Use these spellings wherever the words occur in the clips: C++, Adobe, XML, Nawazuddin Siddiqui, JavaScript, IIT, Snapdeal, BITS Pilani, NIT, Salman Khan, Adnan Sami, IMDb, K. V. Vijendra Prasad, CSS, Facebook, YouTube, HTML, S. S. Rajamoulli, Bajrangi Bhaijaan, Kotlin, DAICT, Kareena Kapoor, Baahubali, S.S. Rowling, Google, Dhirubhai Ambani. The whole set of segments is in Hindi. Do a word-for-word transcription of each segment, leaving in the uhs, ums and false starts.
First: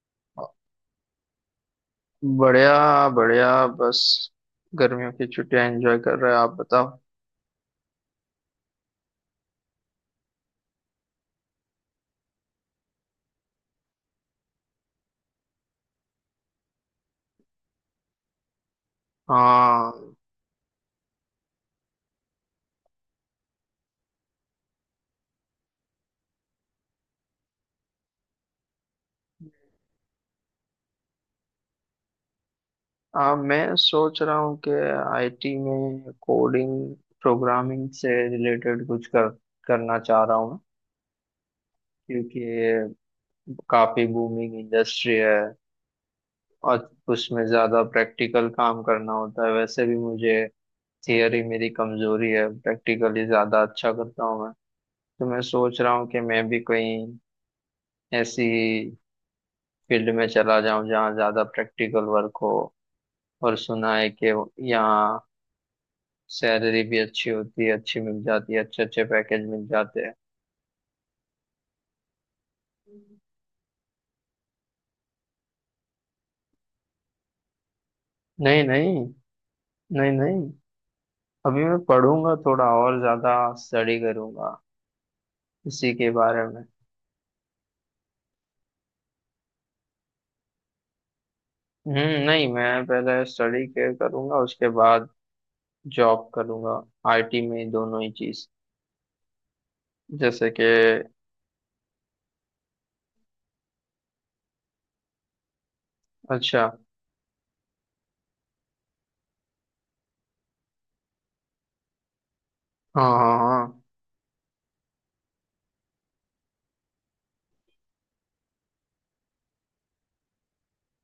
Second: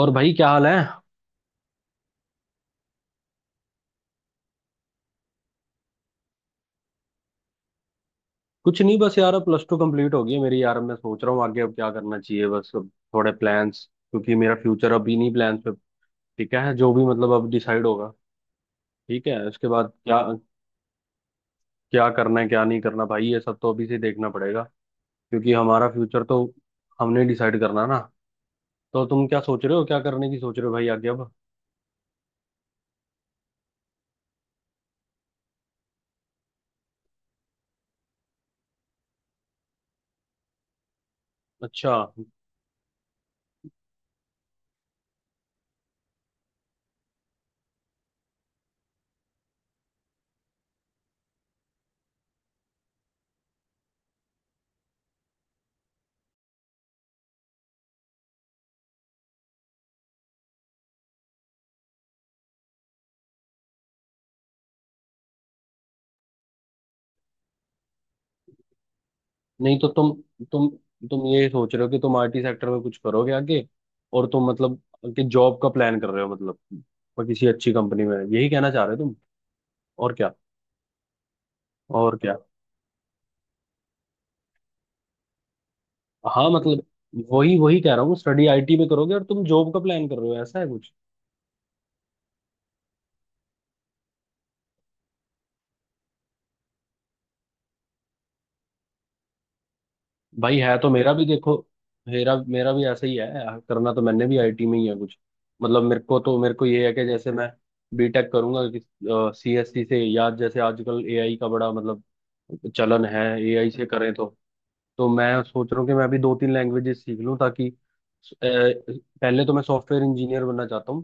और भाई क्या हाल है? बढ़िया बढ़िया बस। गर्मियों की छुट्टियां एंजॉय कर रहे हैं। आप बताओ। कुछ नहीं, बस यार, अब प्लस टू कंप्लीट हो गई है मेरी। यार, अब मैं सोच रहा हूँ आगे अब क्या करना चाहिए, बस अब थोड़े प्लान्स। क्योंकि मेरा फ्यूचर अभी नहीं प्लान्स पे। ठीक है, जो भी मतलब अब डिसाइड होगा। ठीक है, उसके बाद हाँ। क्या, क्या करना है क्या नहीं करना, भाई ये सब तो अभी से देखना पड़ेगा। क्योंकि हमारा फ्यूचर तो हमने डिसाइड करना ना। तो तुम क्या सोच रहे हो, क्या करने की सोच रहे हो भाई, आगे अब? आ, मैं सोच रहा हूँ कि आई टी में कोडिंग प्रोग्रामिंग से रिलेटेड कुछ कर करना चाह रहा हूँ। अच्छा। क्योंकि ये काफी बूमिंग इंडस्ट्री है और उसमें ज्यादा प्रैक्टिकल काम करना होता है। वैसे भी मुझे थियरी मेरी कमजोरी है, प्रैक्टिकली ज्यादा अच्छा करता हूँ मैं। तो मैं सोच रहा हूँ कि मैं भी कोई ऐसी फील्ड में चला जाऊं जहाँ ज्यादा प्रैक्टिकल वर्क हो। और सुना है कि यहाँ सैलरी भी अच्छी होती है, अच्छी मिल जाती है, अच्छे अच्छे पैकेज मिल नहीं, तो जाते तुम हैं। तुम तुम ये सोच रहे हो कि तुम आईटी सेक्टर में कुछ करोगे आगे, और तुम, मतलब कि जॉब का प्लान कर रहे हो, मतलब, पर किसी अच्छी कंपनी में, यही नहीं कहना चाह नहीं। रहे हो तुम? नहीं और क्या, नहीं। अभी मैं और पढ़ूंगा क्या? थोड़ा और ज्यादा, स्टडी करूंगा इसी के बारे हाँ, में। मतलब वही वही कह रहा हूँ, स्टडी आईटी में करोगे और तुम जॉब का प्लान कर रहे हो, ऐसा है कुछ? हम्म नहीं, मैं पहले स्टडी के करूंगा उसके बाद जॉब करूंगा। आईटी में ही दोनों ही चीज जैसे भाई कि है तो मेरा भी, देखो मेरा मेरा भी ऐसा ही है। करना तो मैंने भी आईटी में ही है कुछ। मतलब मेरे को तो मेरे अच्छा। को ये है कि जैसे मैं बीटेक करूंगा, कि सीएससी से, या जैसे आजकल एआई का बड़ा, मतलब चलन हाँ है, हाँ एआई हाँ। से करें तो। तो मैं सोच रहा हूँ कि मैं अभी दो तीन लैंग्वेजेस सीख लूँ, ताकि अ, पहले तो मैं सॉफ्टवेयर इंजीनियर बनना चाहता हूँ,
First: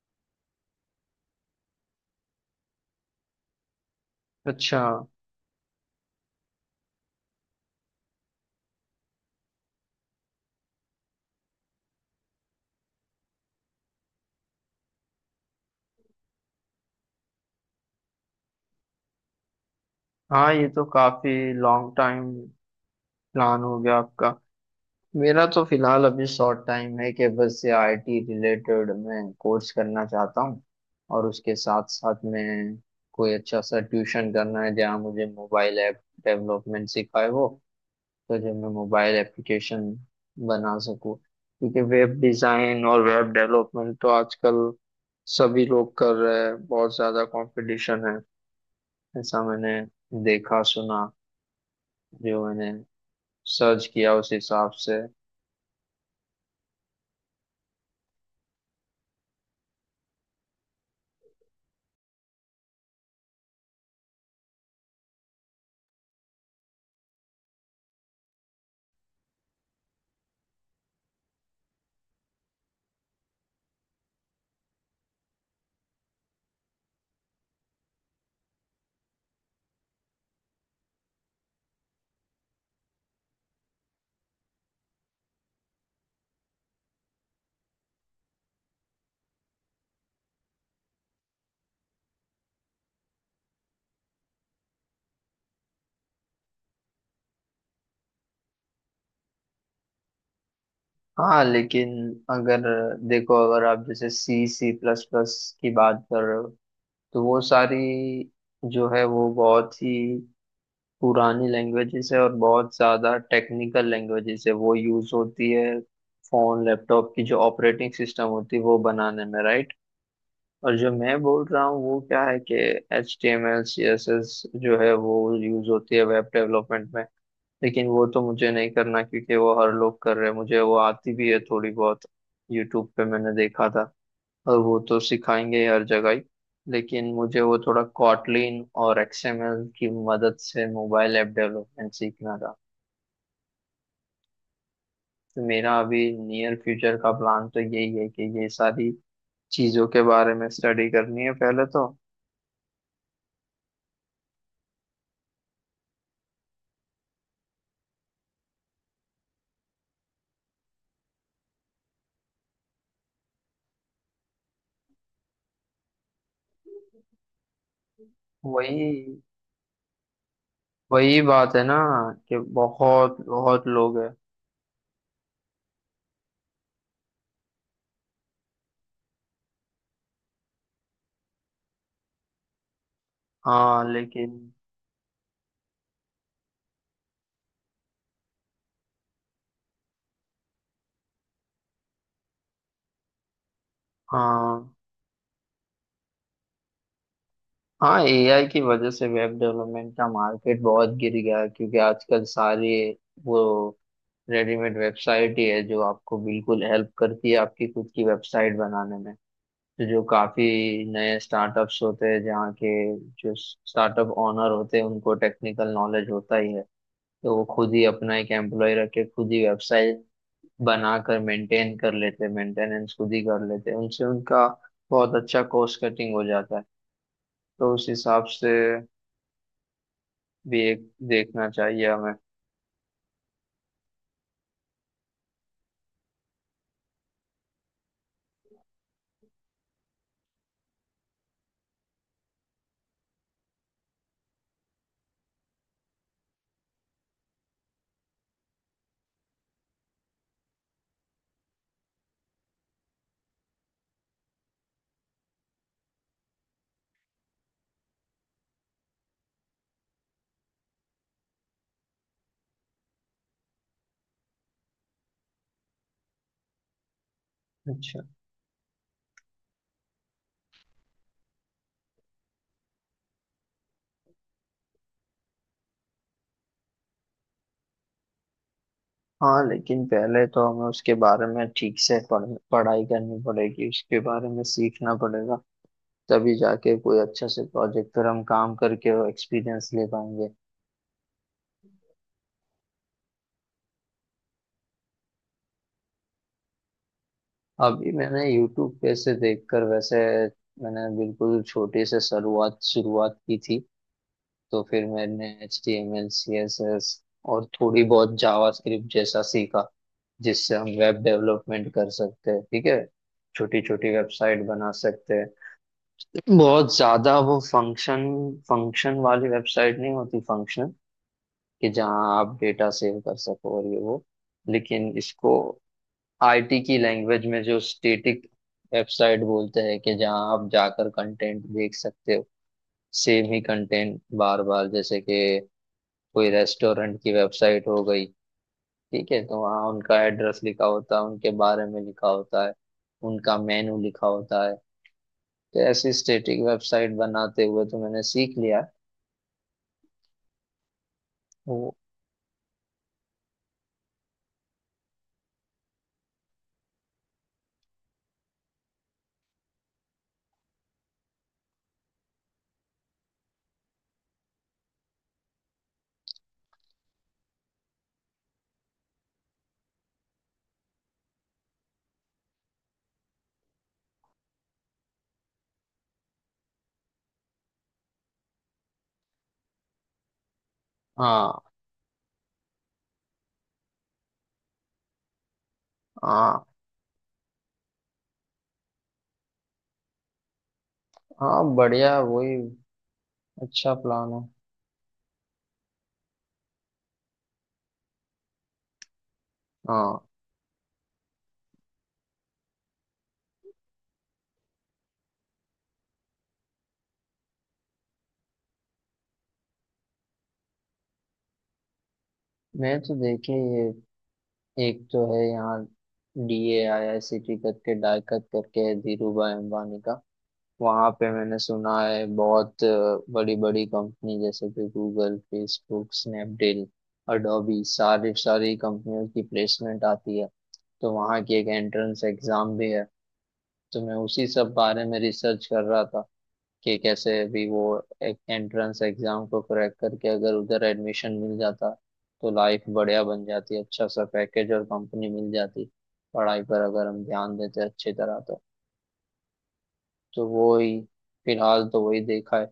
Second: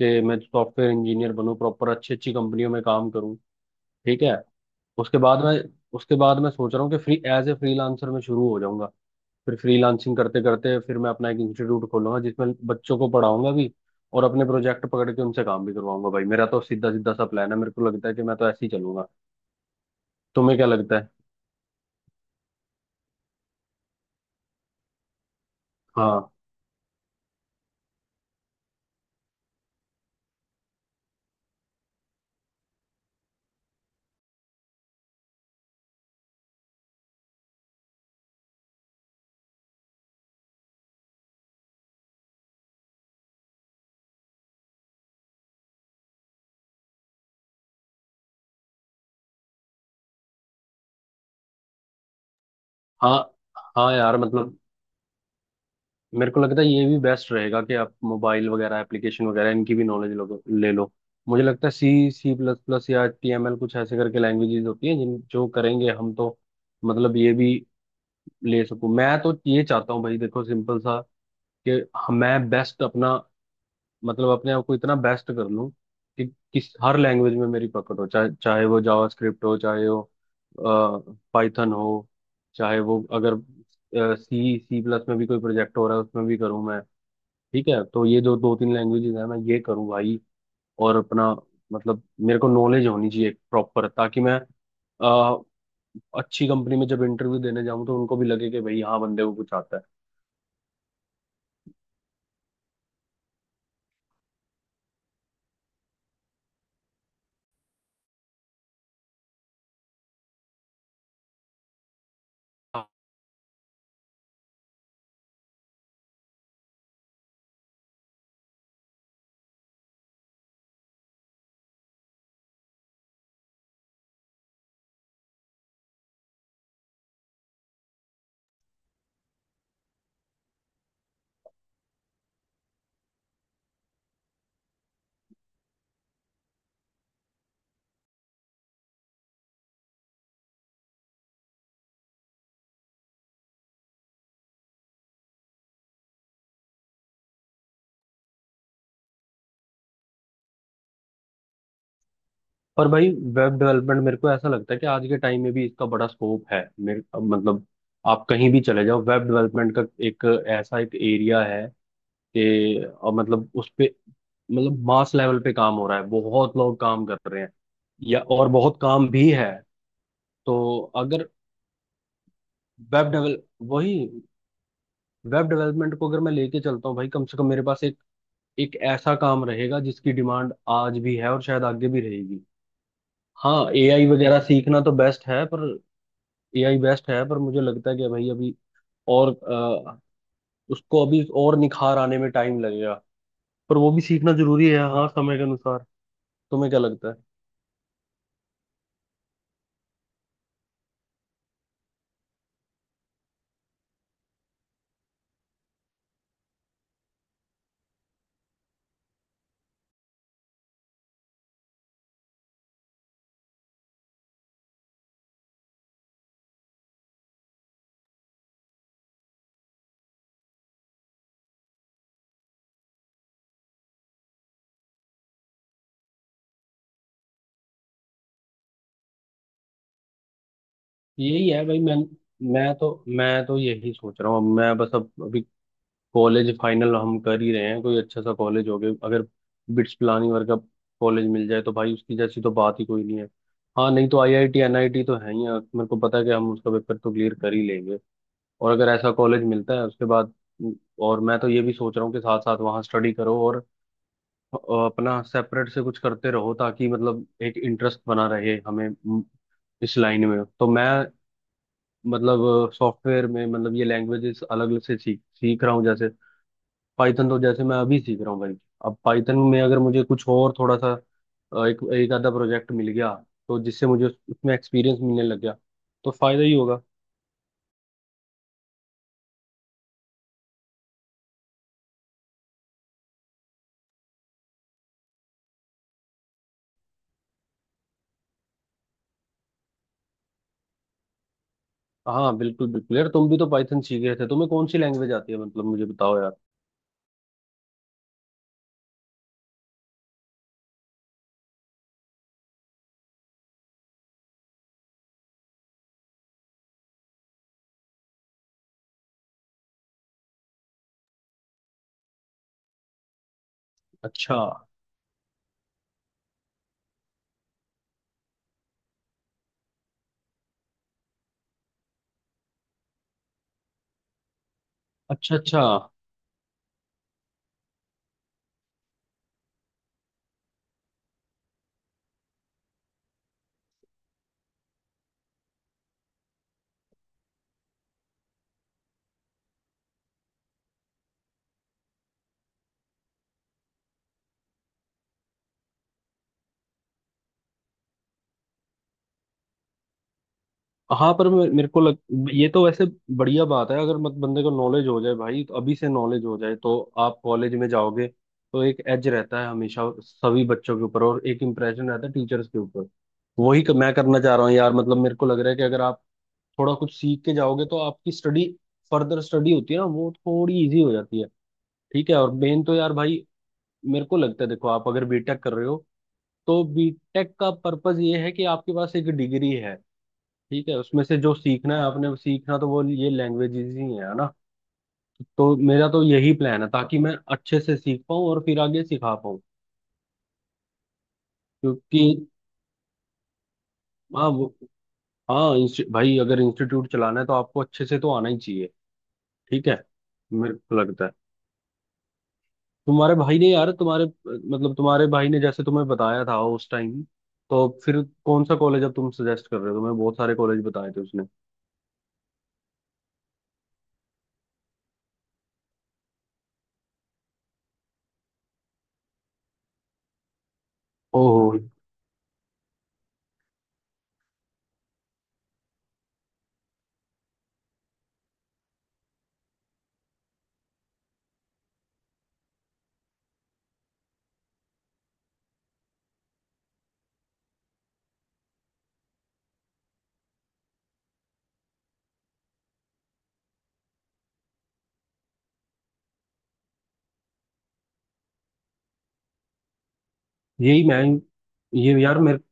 कि मैं सॉफ्टवेयर इंजीनियर बनूँ, प्रॉपर अच्छी अच्छी कंपनियों में काम करूँ, ठीक है। अच्छा। उसके बाद मैं उसके बाद मैं सोच रहा हूँ कि फ्री एज ए फ्रीलांसर में शुरू हो जाऊंगा। फिर फ्रीलांसिंग करते करते फिर मैं अपना एक इंस्टीट्यूट खोलूंगा, जिसमें बच्चों को पढ़ाऊंगा भी और अपने प्रोजेक्ट पकड़ के उनसे काम भी करवाऊंगा। भाई मेरा तो सीधा सीधा सा प्लान है, मेरे को लगता है कि मैं तो ऐसे ही चलूंगा। हाँ, तुम्हें क्या ये तो लगता है? काफी लॉन्ग टाइम प्लान हो गया आपका। मेरा तो फिलहाल अभी हाँ, शॉर्ट टाइम है कि बस ये आई टी रिलेटेड मैं कोर्स करना चाहता हूँ। और उसके साथ साथ मैं कोई अच्छा सा ट्यूशन करना है जहाँ मुझे मोबाइल ऐप डेवलपमेंट सिखाए हो। तो जो मैं मोबाइल एप्लीकेशन बना सकूँ। क्योंकि वेब डिज़ाइन और वेब डेवलपमेंट तो आजकल सभी लोग कर रहे हैं, बहुत ज़्यादा कंपटीशन है। ऐसा मैंने देखा सुना, जो मैंने हाँ, सर्च हाँ। किया यार, उस मतलब हिसाब से। मेरे को लगता है ये भी बेस्ट रहेगा कि आप मोबाइल वगैरह, एप्लीकेशन वगैरह, इनकी भी नॉलेज लो, ले लो। मुझे लगता है सी सी प्लस प्लस या टी एम एल कुछ ऐसे करके लैंग्वेजेस होती हैं जिन जो करेंगे हम तो, मतलब ये भी ले सकूं मैं, तो ये चाहता हूँ भाई, देखो सिंपल सा, कि हम- मैं बेस्ट अपना, मतलब अपने आप को इतना बेस्ट कर लूं कि किस हर लैंग्वेज में मेरी पकड़ हो, चाहे चाहे वो जावास्क्रिप्ट हो, चाहे वो पाइथन हो, चाहे वो, अगर सी सी प्लस में भी कोई प्रोजेक्ट हो रहा है उसमें भी करूँ मैं, ठीक है। तो ये जो दो तीन लैंग्वेजेस है मैं ये करूँ भाई, और अपना, मतलब मेरे को नॉलेज होनी चाहिए प्रॉपर, ताकि मैं अ, अच्छी कंपनी में जब इंटरव्यू देने जाऊं तो उनको भी लगे कि भाई हाँ, बंदे को कुछ आता हाँ लेकिन अगर, देखो अगर आप जैसे सी सी प्लस प्लस की बात कर रहे हो, तो वो सारी जो है वो बहुत ही पुरानी लैंग्वेजेस है और बहुत है। ज़्यादा टेक्निकल लैंग्वेजेस है। वो यूज़ होती है फ़ोन लैपटॉप की जो ऑपरेटिंग सिस्टम होती है वो बनाने में, राइट। और जो मैं बोल रहा हूँ वो क्या है कि H T M L C S S जो है वो यूज होती है वेब डेवलपमेंट में। लेकिन वो तो मुझे नहीं करना क्योंकि वो हर लोग कर रहे हैं, मुझे वो आती भी है थोड़ी बहुत, यूट्यूब पे मैंने देखा था। और वो तो सिखाएंगे ही हर जगह ही। लेकिन मुझे वो थोड़ा कॉटलिन और एक्सएमएल की मदद से मोबाइल ऐप डेवलपमेंट सीखना था। तो मेरा अभी नियर फ्यूचर का प्लान तो यही है कि ये सारी चीज़ों के बारे में स्टडी करनी है पहले तो। पर भाई वेब डेवलपमेंट मेरे को ऐसा लगता है कि आज के टाइम में भी इसका बड़ा स्कोप है, मेरे मतलब, आप कहीं भी चले जाओ, वेब डेवलपमेंट का एक ऐसा एक एरिया है कि अ, मतलब उस पे, मतलब मास लेवल पे काम हो रहा है, बहुत लोग काम कर रहे हैं, या और बहुत काम वही भी है। तो वही अगर बात है ना कि वेब बहुत डेवल बहुत वही, लोग हैं। वेब डेवलपमेंट को अगर मैं लेके चलता हूँ भाई, कम से कम मेरे पास एक एक ऐसा काम रहेगा जिसकी डिमांड आज भी है और शायद आगे भी रहेगी। हाँ, हाँ एआई लेकिन। वगैरह सीखना तो बेस्ट है पर, एआई बेस्ट है पर मुझे लगता है कि भाई अभी और अ, उसको अभी और निखार आने में टाइम लगेगा। पर वो भी सीखना जरूरी हाँ है, हाँ समय के अनुसार। तुम्हें क्या लगता है? हाँ, ए आई की वजह से वेब डेवलपमेंट का मार्केट बहुत गिर गया है, क्योंकि आजकल सारी वो रेडीमेड वेबसाइट ही है जो आपको बिल्कुल हेल्प करती है आपकी खुद की वेबसाइट बनाने में। तो जो काफी नए स्टार्टअप्स होते हैं, जहाँ के जो स्टार्टअप ओनर होते हैं उनको टेक्निकल नॉलेज होता ही है। तो वो खुद ही अपना एक एम्प्लॉय रख के खुद ही वेबसाइट बनाकर मेंटेन कर लेते, मेंटेनेंस खुद ही कर लेते, उनसे उनका बहुत अच्छा कॉस्ट कटिंग हो जाता है। तो उस हिसाब से भी एक देखना यही है भाई। चाहिए मैं हमें। मैं तो मैं तो यही सोच रहा हूँ, मैं बस अब अभी कॉलेज फाइनल हम कर ही रहे हैं, कोई अच्छा सा कॉलेज हो गया अगर, बिट्स पिलानी वर्गा कॉलेज मिल जाए तो भाई उसकी जैसी तो बात ही कोई नहीं है। हाँ, नहीं तो आईआईटी एनआईटी तो है ही है। मेरे को पता है कि हम उसका पेपर तो क्लियर कर ही लेंगे, और अगर ऐसा कॉलेज मिलता है उसके बाद, और मैं तो ये भी सोच रहा हूँ कि साथ साथ वहाँ स्टडी करो और अ, अपना सेपरेट से कुछ करते रहो, ताकि मतलब एक इंटरेस्ट बना रहे हमें। म, इस लाइन में तो मैं, मतलब सॉफ्टवेयर में, मतलब ये लैंग्वेजेस अलग अलग से सीख सीख रहा हूँ, जैसे पाइथन तो जैसे मैं अच्छा। अभी सीख रहा हूँ भाई। अब पाइथन में अगर मुझे कुछ और थोड़ा सा अ, एक एक आधा प्रोजेक्ट मिल गया, तो जिससे मुझे उस- उसमें एक्सपीरियंस मिलने लग गया तो फायदा ही होगा। हाँ लेकिन पहले तो हमें उसके बारे में ठीक से पढ़, पढ़ाई करनी पड़ेगी, उसके बारे में सीखना पड़ेगा। तभी जाके कोई अच्छा से प्रोजेक्ट पर हम काम करके वो एक्सपीरियंस ले पाएंगे। हाँ, बिल्कुल बिल्कुल यार, तुम भी तो पाइथन सीख गए थे, तुम्हें कौन सी लैंग्वेज आती है, मतलब मुझे बताओ यार। अभी मैंने यूट्यूब पे से देखकर, वैसे मैंने बिल्कुल छोटे से शुरुआत शुरुआत की थी। तो फिर मैंने H T M L C S S और थोड़ी बहुत जावा स्क्रिप्ट जैसा सीखा, जिससे हम वेब डेवलपमेंट कर सकते हैं। ठीक है, छोटी छोटी अच्छा, वेबसाइट बना सकते हैं। बहुत ज्यादा वो फंक्शन फंक्शन वाली वेबसाइट नहीं होती। फंक्शन कि जहाँ आप डेटा सेव कर सको और ये वो। लेकिन इसको अच्छा, अच्छा। आई टी की लैंग्वेज में जो स्टेटिक वेबसाइट बोलते हैं, कि जहाँ आप जाकर कंटेंट देख सकते हो, सेम ही कंटेंट बार बार। जैसे कि कोई रेस्टोरेंट की वेबसाइट हो गई, ठीक है, तो वहाँ उनका एड्रेस लिखा होता है, उनके बारे में लिखा होता है, उनका मेनू लिखा होता है। तो ऐसी स्टेटिक वेबसाइट बनाते हुए तो मैंने सीख लिया हाँ, पर मे- मेरे वो। को लग, ये तो वैसे बढ़िया बात है अगर मत बंदे को नॉलेज हो जाए भाई, तो अभी से नॉलेज हो जाए तो आप कॉलेज में जाओगे तो एक एज रहता है हमेशा सभी बच्चों के ऊपर, और एक इम्प्रेशन रहता है टीचर्स के ऊपर। वही क- मैं करना चाह रहा हूँ यार, मतलब मेरे को लग रहा है कि अगर आप थोड़ा कुछ सीख के जाओगे तो आपकी स्टडी, फर्दर स्टडी होती है ना वो, थोड़ी इजी हो जाती है, ठीक है। और मेन तो यार भाई, मेरे को लगता है देखो, आप अगर बीटेक कर रहे हो तो बीटेक का पर्पस ये है कि आपके पास एक डिग्री है, ठीक है, उसमें से जो हाँ सीखना है आपने सीखना, तो वो ये लैंग्वेजेस ही है ना। तो मेरा तो यही हाँ प्लान है, ताकि मैं अच्छे से सीख पाऊँ और फिर आगे सिखा पाऊँ। हाँ, बढ़िया। क्योंकि वही अच्छा प्लान है। हाँ वो, हाँ इंस्टि- भाई अगर इंस्टीट्यूट चलाना है तो आपको अच्छे से तो आना ही चाहिए, ठीक है। हाँ। मेरे को लगता है तुम्हारे भाई ने यार, तुम्हारे मतलब तुम्हारे भाई ने जैसे तुम्हें बताया था उस टाइम, तो फिर कौन सा कॉलेज अब तुम सजेस्ट कर रहे हो, तुम्हें बहुत सारे कॉलेज बताए थे उसने। मैं तो देखे, ये एक तो है यहाँ D A I I C T करके, डाइकत करके है, धीरूभाई अंबानी का। वहां पे मैंने ओह, सुना है बहुत बड़ी बड़ी कंपनी जैसे कि गूगल, फेसबुक, स्नैपडील, अडोबी, सारी सारी कंपनियों की प्लेसमेंट आती है। तो वहां की एक एंट्रेंस एग्जाम भी है। तो मैं उसी सब बारे में रिसर्च कर रहा था कि कैसे भी वो एक एंट्रेंस एग्जाम को क्रैक करके अगर उधर एडमिशन मिल जाता तो लाइफ बढ़िया बन जाती, अच्छा सा पैकेज और कंपनी मिल जाती, पढ़ाई पर अगर हम ध्यान देते अच्छी तरह तो। तो वो ही, यही मैं, फिलहाल तो वही ये यार देखा मेरे, है।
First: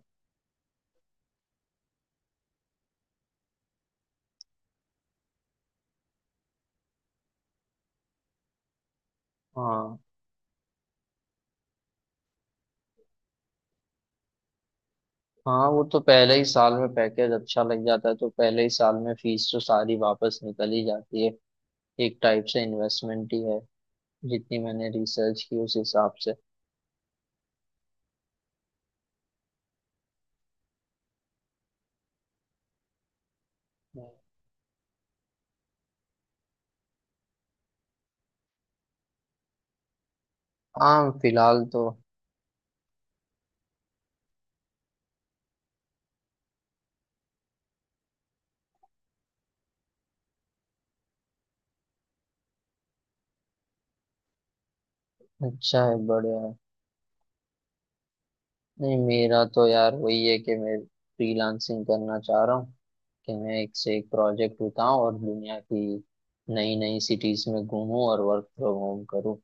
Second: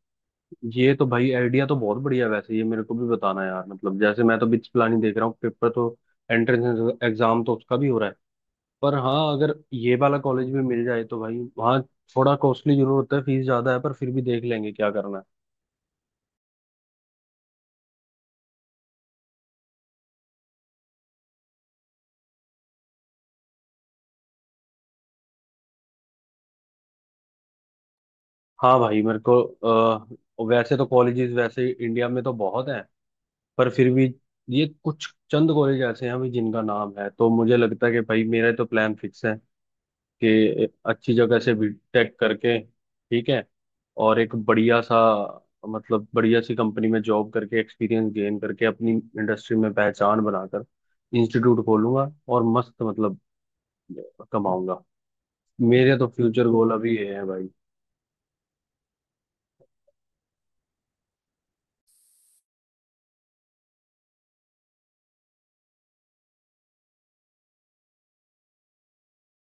ये तो भाई आइडिया तो बहुत बढ़िया है वैसे, ये मेरे को भी बताना यार, मतलब जैसे मैं तो बिच प्लानिंग देख रहा हूँ, पेपर तो, एंट्रेंस एग्जाम तो उसका भी हो रहा है। पर हाँ, अगर ये हाँ। वाला कॉलेज भी मिल जाए तो भाई वहाँ थोड़ा कॉस्टली जरूर होता है, फीस ज्यादा है, पर फिर भी देख लेंगे क्या करना है। हाँ, वो तो पहले ही साल में पैकेज अच्छा लग जाता है तो पहले ही साल में फीस तो सारी वापस निकल ही जाती है। एक टाइप से इन्वेस्टमेंट ही है, जितनी मैंने रिसर्च की उस हिसाब से। हाँ भाई, मेरे को अ, वैसे तो कॉलेजेस, वैसे इंडिया में तो बहुत हैं, पर फिर भी ये कुछ चंद कॉलेज ऐसे हैं भाई जिनका नाम है, तो मुझे लगता है कि भाई मेरा तो प्लान फिक्स है कि हाँ अच्छी जगह से फिलहाल तो। बीटेक करके, ठीक है, और एक बढ़िया सा, मतलब बढ़िया सी कंपनी में जॉब करके एक्सपीरियंस गेन करके, अपनी इंडस्ट्री में पहचान बनाकर इंस्टीट्यूट खोलूंगा और मस्त, मतलब कमाऊंगा। अच्छा है, मेरे तो बढ़िया फ्यूचर है। गोल अभी ये है भाई। नहीं, मेरा तो यार वही है कि मैं फ्रीलांसिंग करना चाह रहा हूँ। कि मैं एक से एक प्रोजेक्ट उठाऊं और दुनिया की नई नई सिटीज में घूमूं और वर्क फ्रॉम होम करूं।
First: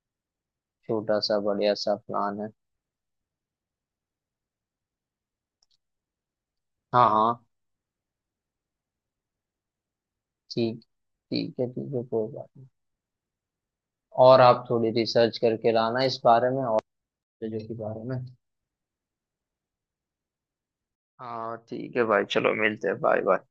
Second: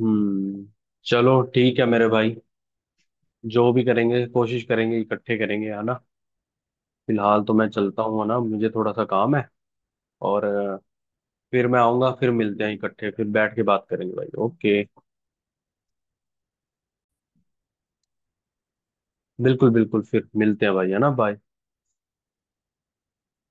हम्म। छोटा सा चलो बढ़िया ठीक है सा मेरे भाई, प्लान है। जो भी करेंगे कोशिश करेंगे, इकट्ठे करेंगे है ना। हाँ फिलहाल हाँ। तो मैं चलता हूँ है ना, मुझे थोड़ा सा काम है, और अ, ठीक ठीक है, फिर मैं ठीक है, आऊंगा, फिर कोई बात मिलते नहीं। हैं इकट्ठे, फिर बैठ के बात करेंगे और भाई, आप ओके। थोड़ी रिसर्च करके लाना इस बारे में और चीजों के बारे में। बिल्कुल बिल्कुल, फिर मिलते हैं भाई है ना, बाय। हाँ ठीक है भाई, चलो मिलते हैं, बाय बाय।